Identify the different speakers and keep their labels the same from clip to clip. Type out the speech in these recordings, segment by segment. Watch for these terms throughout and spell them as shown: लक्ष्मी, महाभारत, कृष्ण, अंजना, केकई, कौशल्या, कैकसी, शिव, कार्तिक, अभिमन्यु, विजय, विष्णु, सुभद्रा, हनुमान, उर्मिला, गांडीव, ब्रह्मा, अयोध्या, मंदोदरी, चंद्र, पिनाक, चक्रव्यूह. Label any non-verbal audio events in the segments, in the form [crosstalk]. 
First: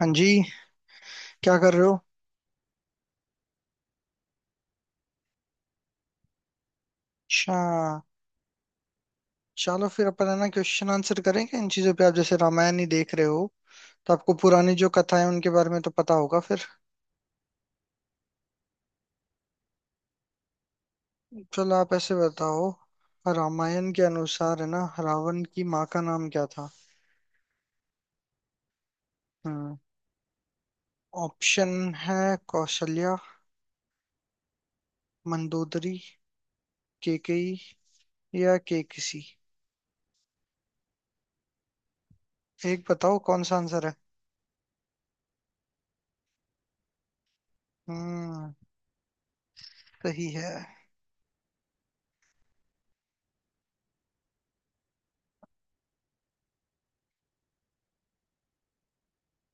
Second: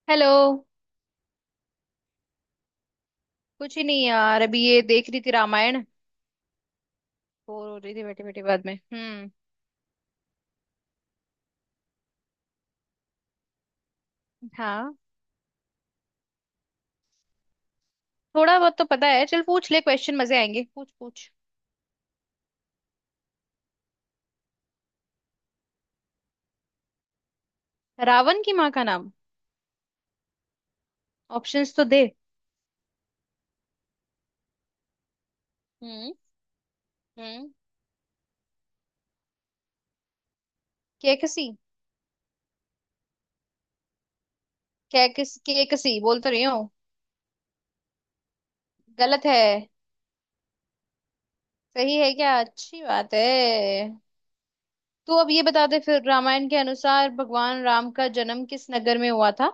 Speaker 1: हाँ
Speaker 2: हेलो।
Speaker 1: जी। क्या कर रहे हो?
Speaker 2: कुछ ही नहीं यार, अभी ये देख रही थी रामायण।
Speaker 1: अच्छा।
Speaker 2: बोर हो रही थी बैठे बैठे। बाद में हम्म।
Speaker 1: चलो फिर अपन है ना, क्वेश्चन आंसर करेंगे इन चीजों पे। आप जैसे रामायण ही देख रहे हो तो आपको पुरानी जो
Speaker 2: हाँ,
Speaker 1: कथा है उनके बारे में तो पता होगा फिर।
Speaker 2: थोड़ा बहुत तो पता है। चल पूछ ले क्वेश्चन, मजे आएंगे। पूछ पूछ।
Speaker 1: चलो आप ऐसे बताओ। रामायण के अनुसार है ना, रावण की माँ का नाम क्या था?
Speaker 2: रावण की माँ का नाम।
Speaker 1: हम्म। ऑप्शन
Speaker 2: ऑप्शंस तो दे।
Speaker 1: है कौशल्या, मंदोदरी,
Speaker 2: हम्म। हम्म।
Speaker 1: केकई या केकसी।
Speaker 2: कैकसी।
Speaker 1: एक बताओ कौन सा आंसर है।
Speaker 2: कैकसी बोल तो रही हूँ।
Speaker 1: हम्म।
Speaker 2: गलत है?
Speaker 1: सही है।
Speaker 2: सही है क्या? अच्छी बात है। तू अब ये बता दे फिर, रामायण के अनुसार भगवान राम का जन्म किस नगर में हुआ था।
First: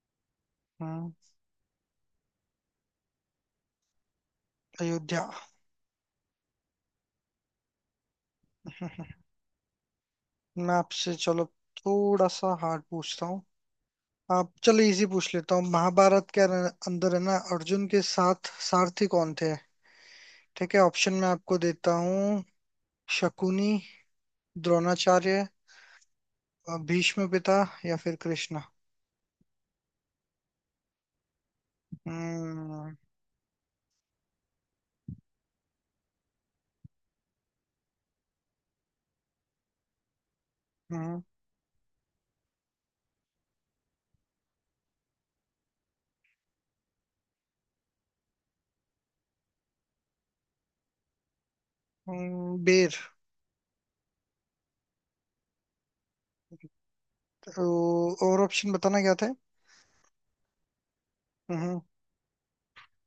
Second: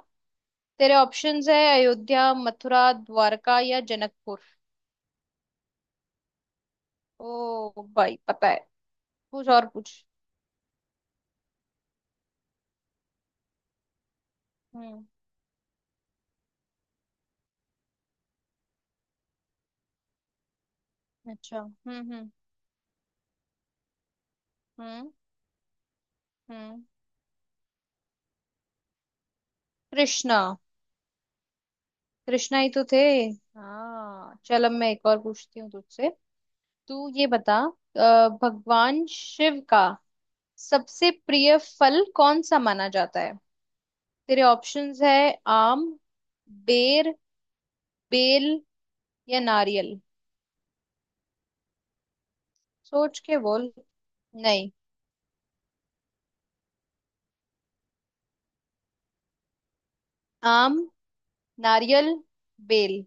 Speaker 2: तेरे
Speaker 1: हम्म।
Speaker 2: ऑप्शंस है अयोध्या, मथुरा, द्वारका या जनकपुर।
Speaker 1: अयोध्या।
Speaker 2: ओ भाई, पता है।
Speaker 1: [laughs]
Speaker 2: कुछ और कुछ।
Speaker 1: मैं आपसे चलो थोड़ा सा हार्ड पूछता हूँ। आप चलो,
Speaker 2: हम्म।
Speaker 1: इजी पूछ लेता हूँ। महाभारत के अंदर है ना, अर्जुन के साथ सारथी कौन थे? ठीक है, ऑप्शन में आपको
Speaker 2: अच्छा।
Speaker 1: देता
Speaker 2: हम्म। हम्म।
Speaker 1: हूँ। शकुनी,
Speaker 2: हम्म।
Speaker 1: द्रोणाचार्य,
Speaker 2: हम्म।
Speaker 1: भीष्म पिता, या फिर कृष्णा।
Speaker 2: कृष्णा। कृष्णा ही तो
Speaker 1: हम्म।
Speaker 2: थे। हाँ चल, अब मैं एक और पूछती हूँ तुझसे। तू ये बता, भगवान शिव का सबसे
Speaker 1: हम्म।
Speaker 2: प्रिय फल कौन सा माना जाता है। तेरे ऑप्शंस है आम, बेर, बेल या नारियल।
Speaker 1: बेर।
Speaker 2: सोच के बोल। नहीं।
Speaker 1: तो और ऑप्शन बताना क्या था?
Speaker 2: आम,
Speaker 1: हम्म।
Speaker 2: नारियल, बेल।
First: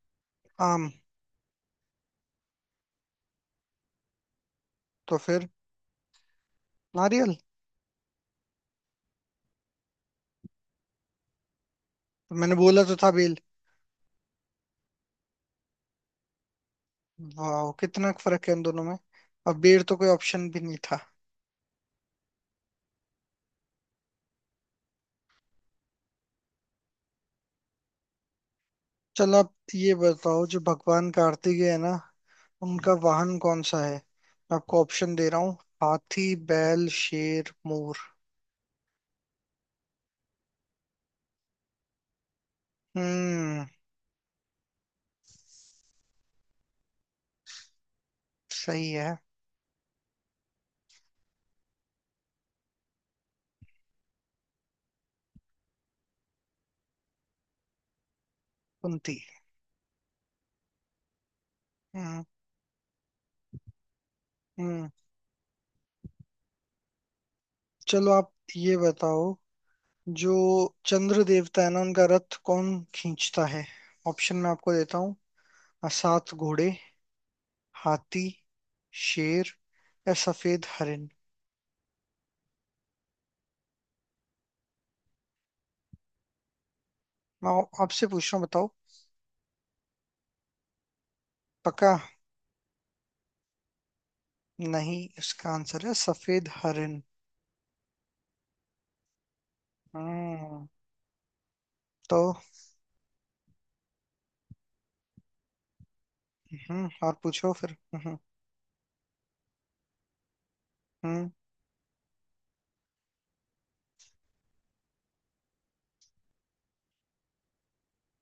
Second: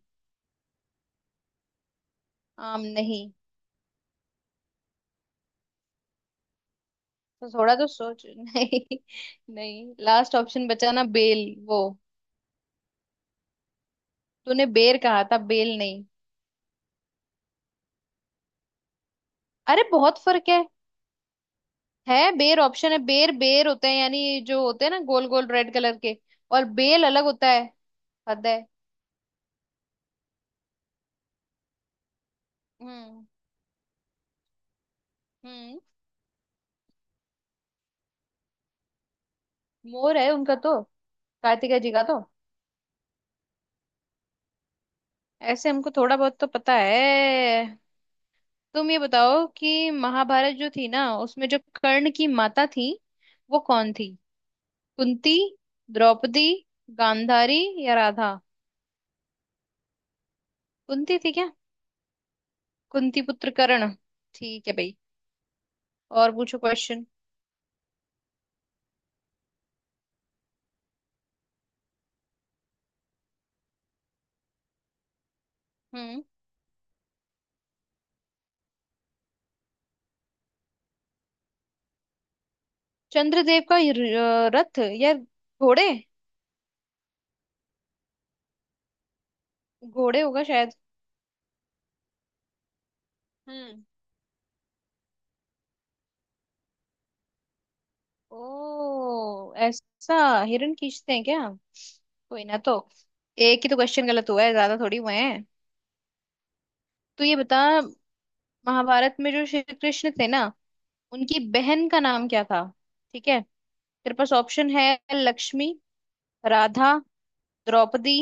Speaker 1: आम।
Speaker 2: आम नहीं।
Speaker 1: तो फिर नारियल।
Speaker 2: तो थोड़ा तो सोच। [laughs] नहीं। नहीं, लास्ट ऑप्शन बचा ना बेल, वो।
Speaker 1: तो मैंने बोला तो था बेल।
Speaker 2: तूने बेर कहा था, बेल नहीं।
Speaker 1: वाह, कितना फर्क है इन दोनों में। अब बेर
Speaker 2: अरे
Speaker 1: तो कोई
Speaker 2: बहुत
Speaker 1: ऑप्शन
Speaker 2: फर्क
Speaker 1: भी
Speaker 2: है।
Speaker 1: नहीं था।
Speaker 2: है, बेर ऑप्शन है। बेर बेर होते हैं यानी जो होते हैं ना, गोल गोल रेड कलर के। और बेल अलग होता है। हद है।
Speaker 1: चलो आप ये बताओ, जो भगवान कार्तिक है ना, उनका
Speaker 2: हम्म।
Speaker 1: वाहन कौन सा है? मैं आपको ऑप्शन दे रहा हूँ।
Speaker 2: हम्म।
Speaker 1: हाथी, बैल, शेर, मोर।
Speaker 2: मोर है उनका तो। कार्तिका जी का तो।
Speaker 1: हम्म।
Speaker 2: ऐसे हमको थोड़ा बहुत तो पता है। तुम
Speaker 1: सही
Speaker 2: ये
Speaker 1: है।
Speaker 2: बताओ कि महाभारत जो थी ना, उसमें जो कर्ण की माता थी वो कौन थी। कुंती, द्रौपदी, गांधारी या राधा।
Speaker 1: कुंती।
Speaker 2: कुंती थी क्या?
Speaker 1: हम्म।
Speaker 2: कुंती पुत्र कर्ण। ठीक है
Speaker 1: हम्म।
Speaker 2: भाई। और पूछो क्वेश्चन।
Speaker 1: चलो आप ये बताओ, जो चंद्र देवता है ना, उनका रथ कौन खींचता है? ऑप्शन मैं आपको देता हूँ।
Speaker 2: हम्म।
Speaker 1: सात घोड़े, हाथी, शेर या सफेद हरिन।
Speaker 2: चंद्रदेव का ये रथ या घोड़े?
Speaker 1: आपसे पूछ रहा हूँ, बताओ।
Speaker 2: घोड़े होगा शायद।
Speaker 1: पक्का?
Speaker 2: हम्म।
Speaker 1: नहीं, इसका आंसर है सफेद हरिन।
Speaker 2: ओ ऐसा।
Speaker 1: हम्म।
Speaker 2: हिरण खींचते हैं क्या?
Speaker 1: तो।
Speaker 2: कोई ना तो। एक ही तो क्वेश्चन गलत हुआ है, ज्यादा थोड़ी हुए हैं।
Speaker 1: हम्म, और
Speaker 2: तो ये
Speaker 1: पूछो
Speaker 2: बता,
Speaker 1: फिर। हम्म।
Speaker 2: महाभारत में जो श्री कृष्ण थे ना,
Speaker 1: हम्म।
Speaker 2: उनकी बहन का नाम क्या था। ठीक है, तेरे पास ऑप्शन है लक्ष्मी, राधा, द्रौपदी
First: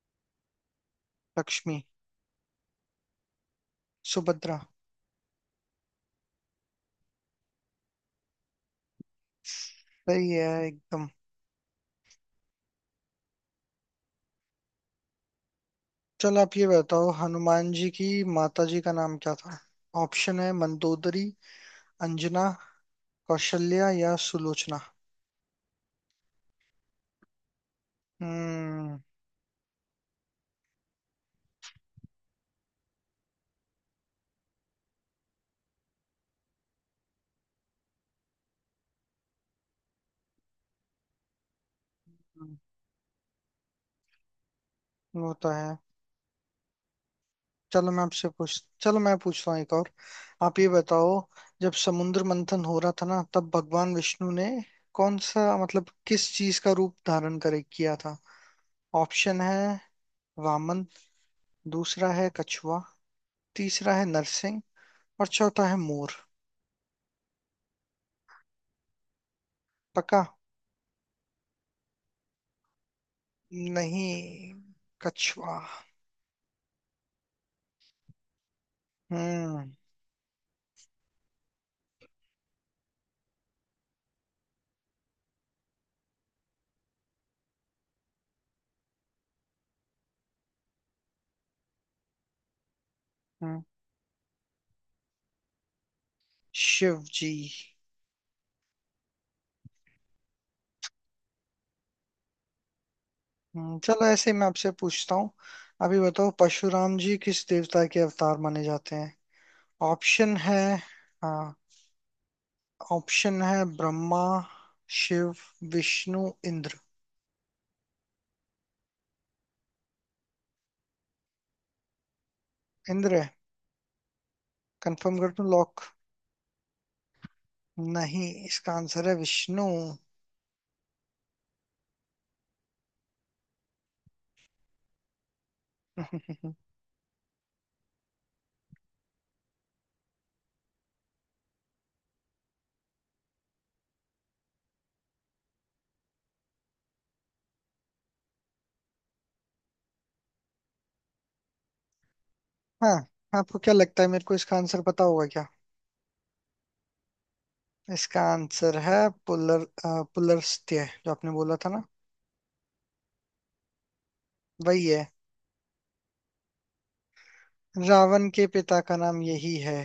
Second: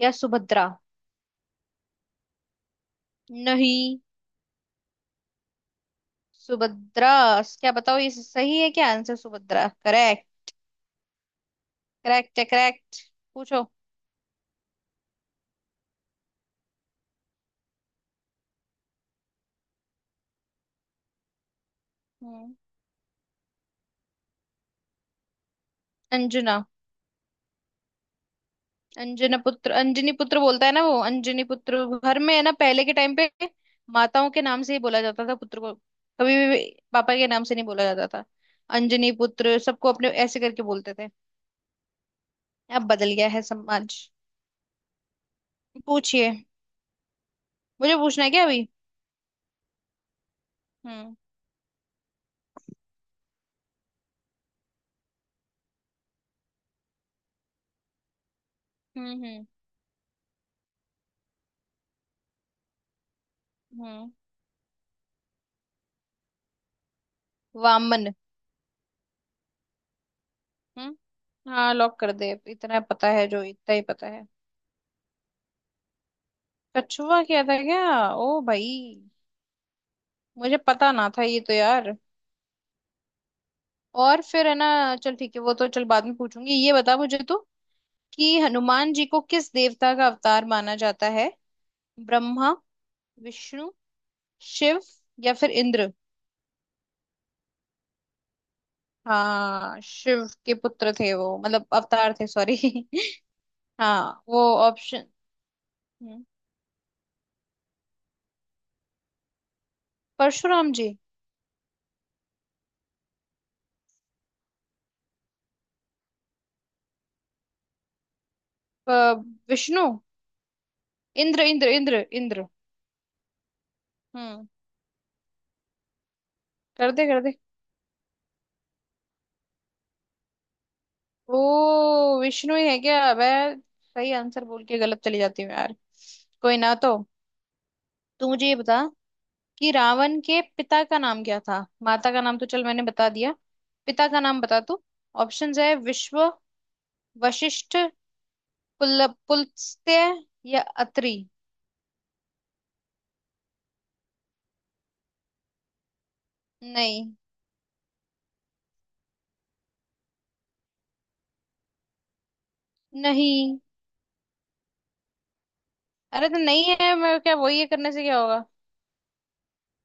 Speaker 2: या सुभद्रा।
Speaker 1: लक्ष्मी।
Speaker 2: नहीं।
Speaker 1: सुभद्रा।
Speaker 2: सुभद्रा। क्या बताओ, ये सही है क्या आंसर? सुभद्रा करेक्ट?
Speaker 1: सही है एकदम।
Speaker 2: करेक्ट है, करेक्ट। पूछो।
Speaker 1: चलो आप ये बताओ, हनुमान जी की माता जी का नाम क्या था? ऑप्शन है मंदोदरी, अंजना,
Speaker 2: हम्म।
Speaker 1: कौशल्या या सुलोचना।
Speaker 2: अंजना।
Speaker 1: हम्म।
Speaker 2: अंजना पुत्र, अंजनी पुत्र बोलता है ना वो, अंजनी पुत्र घर में है ना। पहले के टाइम पे माताओं के नाम से ही बोला जाता था पुत्र को, कभी भी पापा के नाम से नहीं बोला जाता था। अंजनी पुत्र सबको अपने ऐसे करके बोलते थे। अब बदल गया है समाज।
Speaker 1: वो तो है।
Speaker 2: पूछिए। मुझे पूछना है क्या अभी?
Speaker 1: चलो मैं पूछता हूँ एक और। आप ये बताओ,
Speaker 2: हम्म।
Speaker 1: जब समुद्र मंथन हो रहा था ना, तब भगवान विष्णु ने कौन सा मतलब किस चीज का रूप धारण करे किया था?
Speaker 2: हम्म।
Speaker 1: ऑप्शन
Speaker 2: हम्म।
Speaker 1: है वामन, दूसरा है कछुआ, तीसरा है
Speaker 2: हम्म।
Speaker 1: नरसिंह और चौथा है मोर।
Speaker 2: वामन।
Speaker 1: पक्का?
Speaker 2: हाँ लॉक कर दे, इतना पता है जो, इतना ही पता है।
Speaker 1: नहीं, कछुआ।
Speaker 2: कछुआ क्या था क्या? ओ भाई,
Speaker 1: हम्म।
Speaker 2: मुझे पता ना था ये तो यार। और फिर है ना, चल ठीक है, वो तो चल बाद में पूछूंगी। ये बता मुझे तो, कि हनुमान जी को किस देवता का अवतार माना जाता है। ब्रह्मा,
Speaker 1: हम्म,
Speaker 2: विष्णु, शिव या फिर इंद्र।
Speaker 1: शिव जी।
Speaker 2: हाँ, शिव के पुत्र थे वो, मतलब अवतार थे सॉरी। [laughs]
Speaker 1: चलो
Speaker 2: हाँ
Speaker 1: ऐसे ही
Speaker 2: वो,
Speaker 1: मैं आपसे
Speaker 2: ऑप्शन।
Speaker 1: पूछता हूँ। अभी बताओ, परशुराम जी किस देवता के अवतार माने जाते हैं? ऑप्शन है।
Speaker 2: परशुराम जी।
Speaker 1: हाँ, ऑप्शन है ब्रह्मा, शिव, विष्णु, इंद्र।
Speaker 2: अ, विष्णु। इंद्र इंद्र इंद्र इंद्र।
Speaker 1: इंद्र है।
Speaker 2: हम्म।
Speaker 1: कंफर्म कर दूं, लॉक?
Speaker 2: कर दे, कर दे।
Speaker 1: नहीं, इसका आंसर है विष्णु।
Speaker 2: ओ, विष्णु ही है क्या? मैं सही आंसर बोल के गलत चली जाती हूँ यार। कोई
Speaker 1: [laughs]
Speaker 2: ना तो। तू मुझे ये बता, कि रावण के पिता का नाम क्या था। माता का नाम तो चल मैंने बता दिया, पिता का नाम बता तू। ऑप्शंस है विश्व, वशिष्ठ, पुलस्त्य या अत्रि।
Speaker 1: हाँ। आपको क्या लगता है मेरे को इसका आंसर पता होगा क्या?
Speaker 2: नहीं।
Speaker 1: इसका आंसर है पुलस्त्य। जो आपने बोला था ना,
Speaker 2: नहीं,
Speaker 1: वही है।
Speaker 2: अरे तो नहीं है, मैं क्या वही है करने से क्या
Speaker 1: रावण
Speaker 2: होगा।
Speaker 1: के पिता का नाम यही है,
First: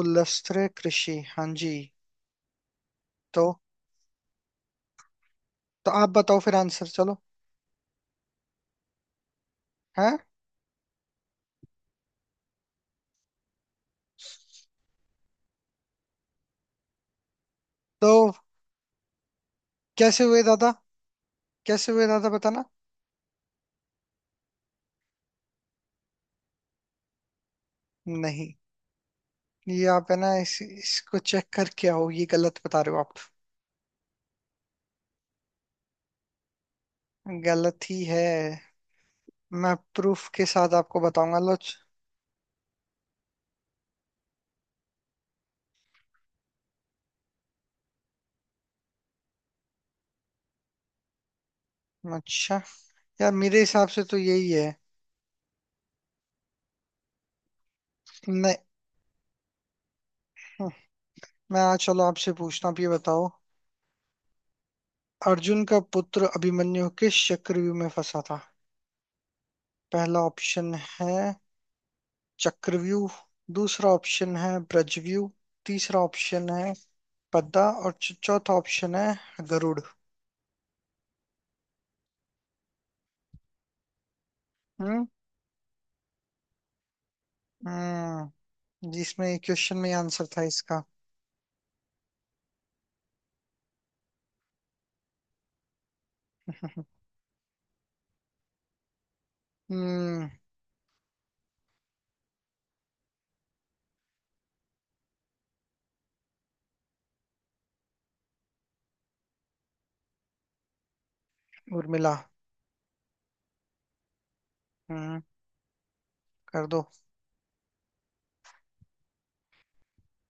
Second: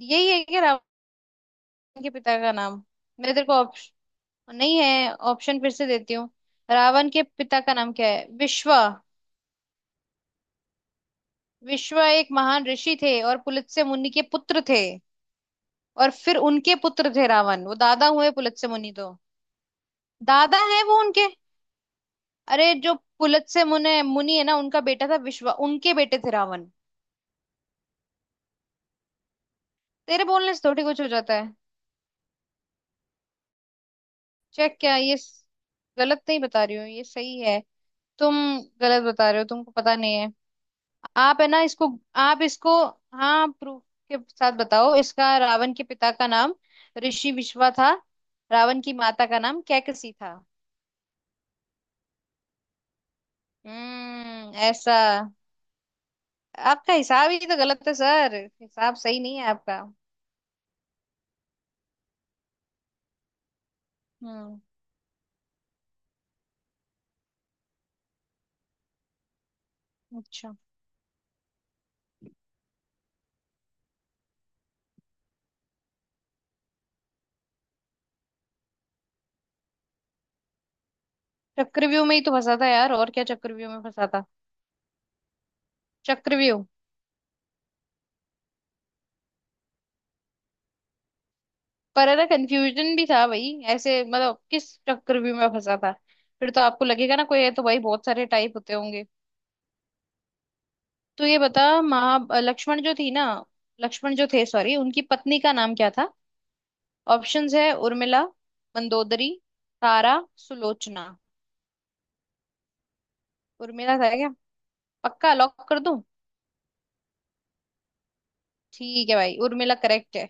Speaker 2: यही है क्या रावण
Speaker 1: ऋषि। हाँ जी।
Speaker 2: के पिता का नाम? मैं
Speaker 1: तो।
Speaker 2: तेरे को ऑप्शन नहीं है, ऑप्शन फिर से
Speaker 1: तो आप
Speaker 2: देती हूँ।
Speaker 1: बताओ फिर आंसर,
Speaker 2: रावण
Speaker 1: चलो।
Speaker 2: के पिता का नाम क्या है? विश्वा।
Speaker 1: हैं?
Speaker 2: विश्व एक महान ऋषि थे और पुलत्स्य मुनि के पुत्र थे। और फिर उनके पुत्र थे रावण, वो दादा
Speaker 1: तो
Speaker 2: हुए पुलत्स्य मुनि तो।
Speaker 1: कैसे हुए
Speaker 2: दादा
Speaker 1: दादा?
Speaker 2: है वो उनके।
Speaker 1: कैसे हुए दादा, बताना।
Speaker 2: अरे जो पुलत्स्य मुनि मुनि है ना, उनका बेटा था विश्व, उनके बेटे थे रावण।
Speaker 1: नहीं, ये आप है
Speaker 2: तेरे
Speaker 1: ना
Speaker 2: बोलने से थोड़ी कुछ हो
Speaker 1: इसको
Speaker 2: जाता
Speaker 1: चेक
Speaker 2: है।
Speaker 1: करके आओ। ये गलत बता रहे हो आप।
Speaker 2: चेक क्या ये गलत नहीं बता रही हूँ, ये सही है।
Speaker 1: गलत ही है।
Speaker 2: तुम गलत बता रहे हो, तुमको
Speaker 1: मैं
Speaker 2: पता नहीं
Speaker 1: प्रूफ
Speaker 2: है।
Speaker 1: के साथ आपको बताऊंगा,
Speaker 2: आप है
Speaker 1: लो।
Speaker 2: ना इसको, आप इसको। हाँ प्रूफ के साथ बताओ इसका। रावण के पिता का नाम ऋषि विश्वा था। रावण की माता का नाम कैकसी था।
Speaker 1: अच्छा। यार मेरे हिसाब से तो यही है।
Speaker 2: ऐसा। आपका हिसाब ही तो गलत है सर।
Speaker 1: नहीं।
Speaker 2: हिसाब सही नहीं है आपका।
Speaker 1: हम्म, चलो आपसे पूछता हूँ। आप ये बताओ,
Speaker 2: हम्म।
Speaker 1: अर्जुन का पुत्र अभिमन्यु किस चक्रव्यूह में फंसा था? पहला
Speaker 2: अच्छा।
Speaker 1: ऑप्शन है चक्रव्यूह, दूसरा ऑप्शन है ब्रजव्यूह, तीसरा ऑप्शन है पद्दा और चौथा ऑप्शन है गरुड़।
Speaker 2: चक्रव्यूह में ही तो फंसा था यार, और क्या चक्रव्यूह में फंसा था।
Speaker 1: हम्म।
Speaker 2: चक्रव्यूह।
Speaker 1: हम्म, जिसमें ये क्वेश्चन में आंसर था इसका।
Speaker 2: पर है ना, कंफ्यूजन भी था भाई ऐसे, मतलब किस चक्रव्यूह में फंसा था। फिर तो आपको लगेगा ना, कोई है तो भाई बहुत सारे टाइप होते होंगे।
Speaker 1: हम्म।
Speaker 2: तो ये बता, महा लक्ष्मण जो थी ना, लक्ष्मण जो थे सॉरी, उनकी पत्नी का नाम क्या था। ऑप्शंस है उर्मिला, मंदोदरी, तारा, सुलोचना।
Speaker 1: उर्मिला।
Speaker 2: उर्मिला था क्या?
Speaker 1: हम्म।
Speaker 2: पक्का लॉक कर दूं?
Speaker 1: कर दो।
Speaker 2: ठीक है भाई, उर्मिला करेक्ट है।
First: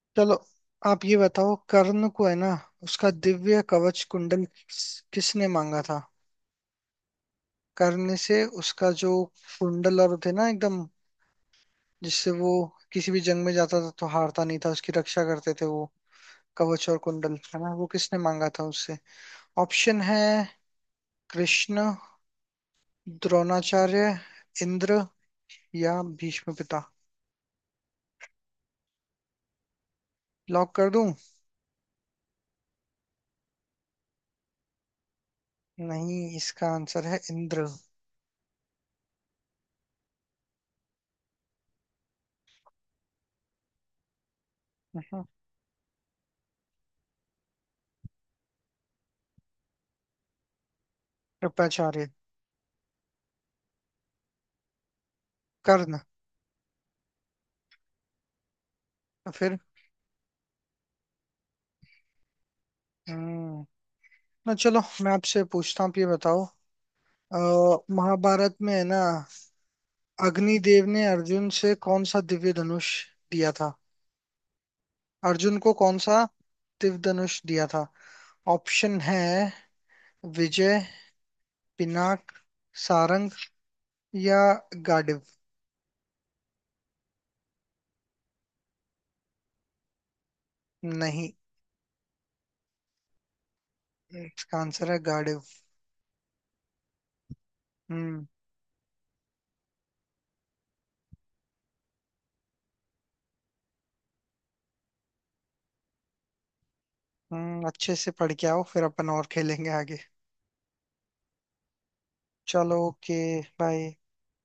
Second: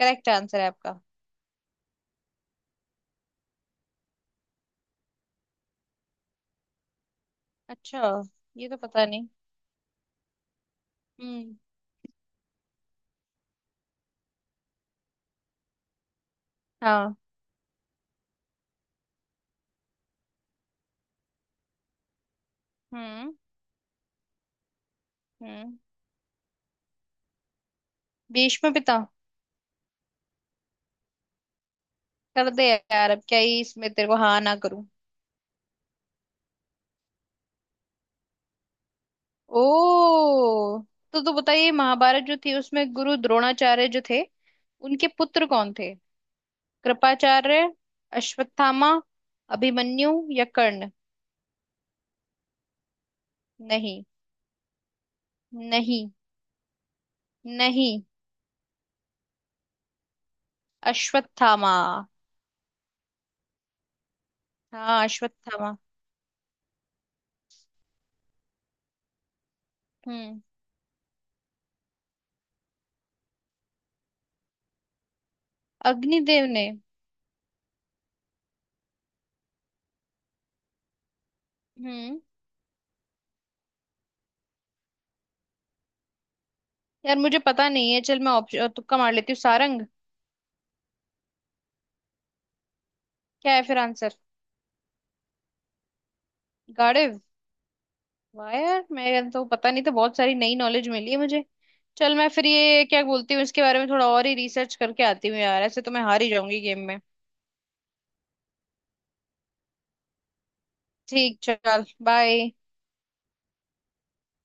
Speaker 2: करेक्ट
Speaker 1: चलो
Speaker 2: आंसर है आपका।
Speaker 1: आप ये बताओ, कर्ण को है ना, उसका दिव्य कवच कुंडल किसने मांगा था?
Speaker 2: अच्छा।
Speaker 1: कर्ण से
Speaker 2: ये तो
Speaker 1: उसका
Speaker 2: पता
Speaker 1: जो
Speaker 2: नहीं।
Speaker 1: कुंडल और थे ना एकदम,
Speaker 2: हम्म।
Speaker 1: जिससे वो किसी भी जंग में जाता था तो हारता नहीं था, उसकी रक्षा करते थे वो। कवच और
Speaker 2: हाँ।
Speaker 1: कुंडल है ना, वो किसने मांगा था उससे? ऑप्शन है कृष्ण,
Speaker 2: हम्म।
Speaker 1: द्रोणाचार्य, इंद्र
Speaker 2: हम्म।
Speaker 1: या भीष्म पिता।
Speaker 2: भीष्म पिता।
Speaker 1: लॉक कर दूं?
Speaker 2: कर दे यार, अब क्या ही इसमें तेरे को हाँ ना करूं।
Speaker 1: नहीं, इसका आंसर है इंद्र।
Speaker 2: ओ। तो बताइए, महाभारत जो थी उसमें गुरु द्रोणाचार्य जो थे, उनके
Speaker 1: हम्म,
Speaker 2: पुत्र कौन थे। कृपाचार्य, अश्वत्थामा, अभिमन्यु या कर्ण।
Speaker 1: कृपाचार्य।
Speaker 2: नहीं।
Speaker 1: कर्ण।
Speaker 2: नहीं। नहीं।
Speaker 1: फिर।
Speaker 2: अश्वत्थामा।
Speaker 1: हम्म। ना, चलो
Speaker 2: हाँ
Speaker 1: मैं आपसे
Speaker 2: अश्वत्थामा।
Speaker 1: पूछता हूँ। आप ये बताओ, अ, महाभारत में है ना,
Speaker 2: हम्म।
Speaker 1: अग्निदेव ने अर्जुन से कौन सा दिव्य धनुष दिया था? अर्जुन को कौन सा
Speaker 2: अग्निदेव ने।
Speaker 1: दिव्य धनुष दिया था? ऑप्शन है विजय,
Speaker 2: हम्म।
Speaker 1: पिनाक, सारंग या गांडीव।
Speaker 2: यार मुझे पता नहीं है, चल मैं ऑप्शन तुक्का मार लेती हूँ, सारंग।
Speaker 1: नहीं,
Speaker 2: क्या है फिर आंसर?
Speaker 1: इसका आंसर है गांडीव।
Speaker 2: गाड़िव।
Speaker 1: हम्म।
Speaker 2: वाह यार, मैं तो पता नहीं था, बहुत सारी नई नॉलेज मिली है मुझे। चल मैं फिर, ये क्या बोलती हूँ, इसके बारे में थोड़ा और ही रिसर्च करके आती हूँ यार, ऐसे तो मैं हार ही जाऊंगी गेम में।
Speaker 1: हम्म, अच्छे से पढ़ के आओ फिर अपन और खेलेंगे आगे।
Speaker 2: ठीक चल, बाय।
Speaker 1: चलो, ओके, बाय।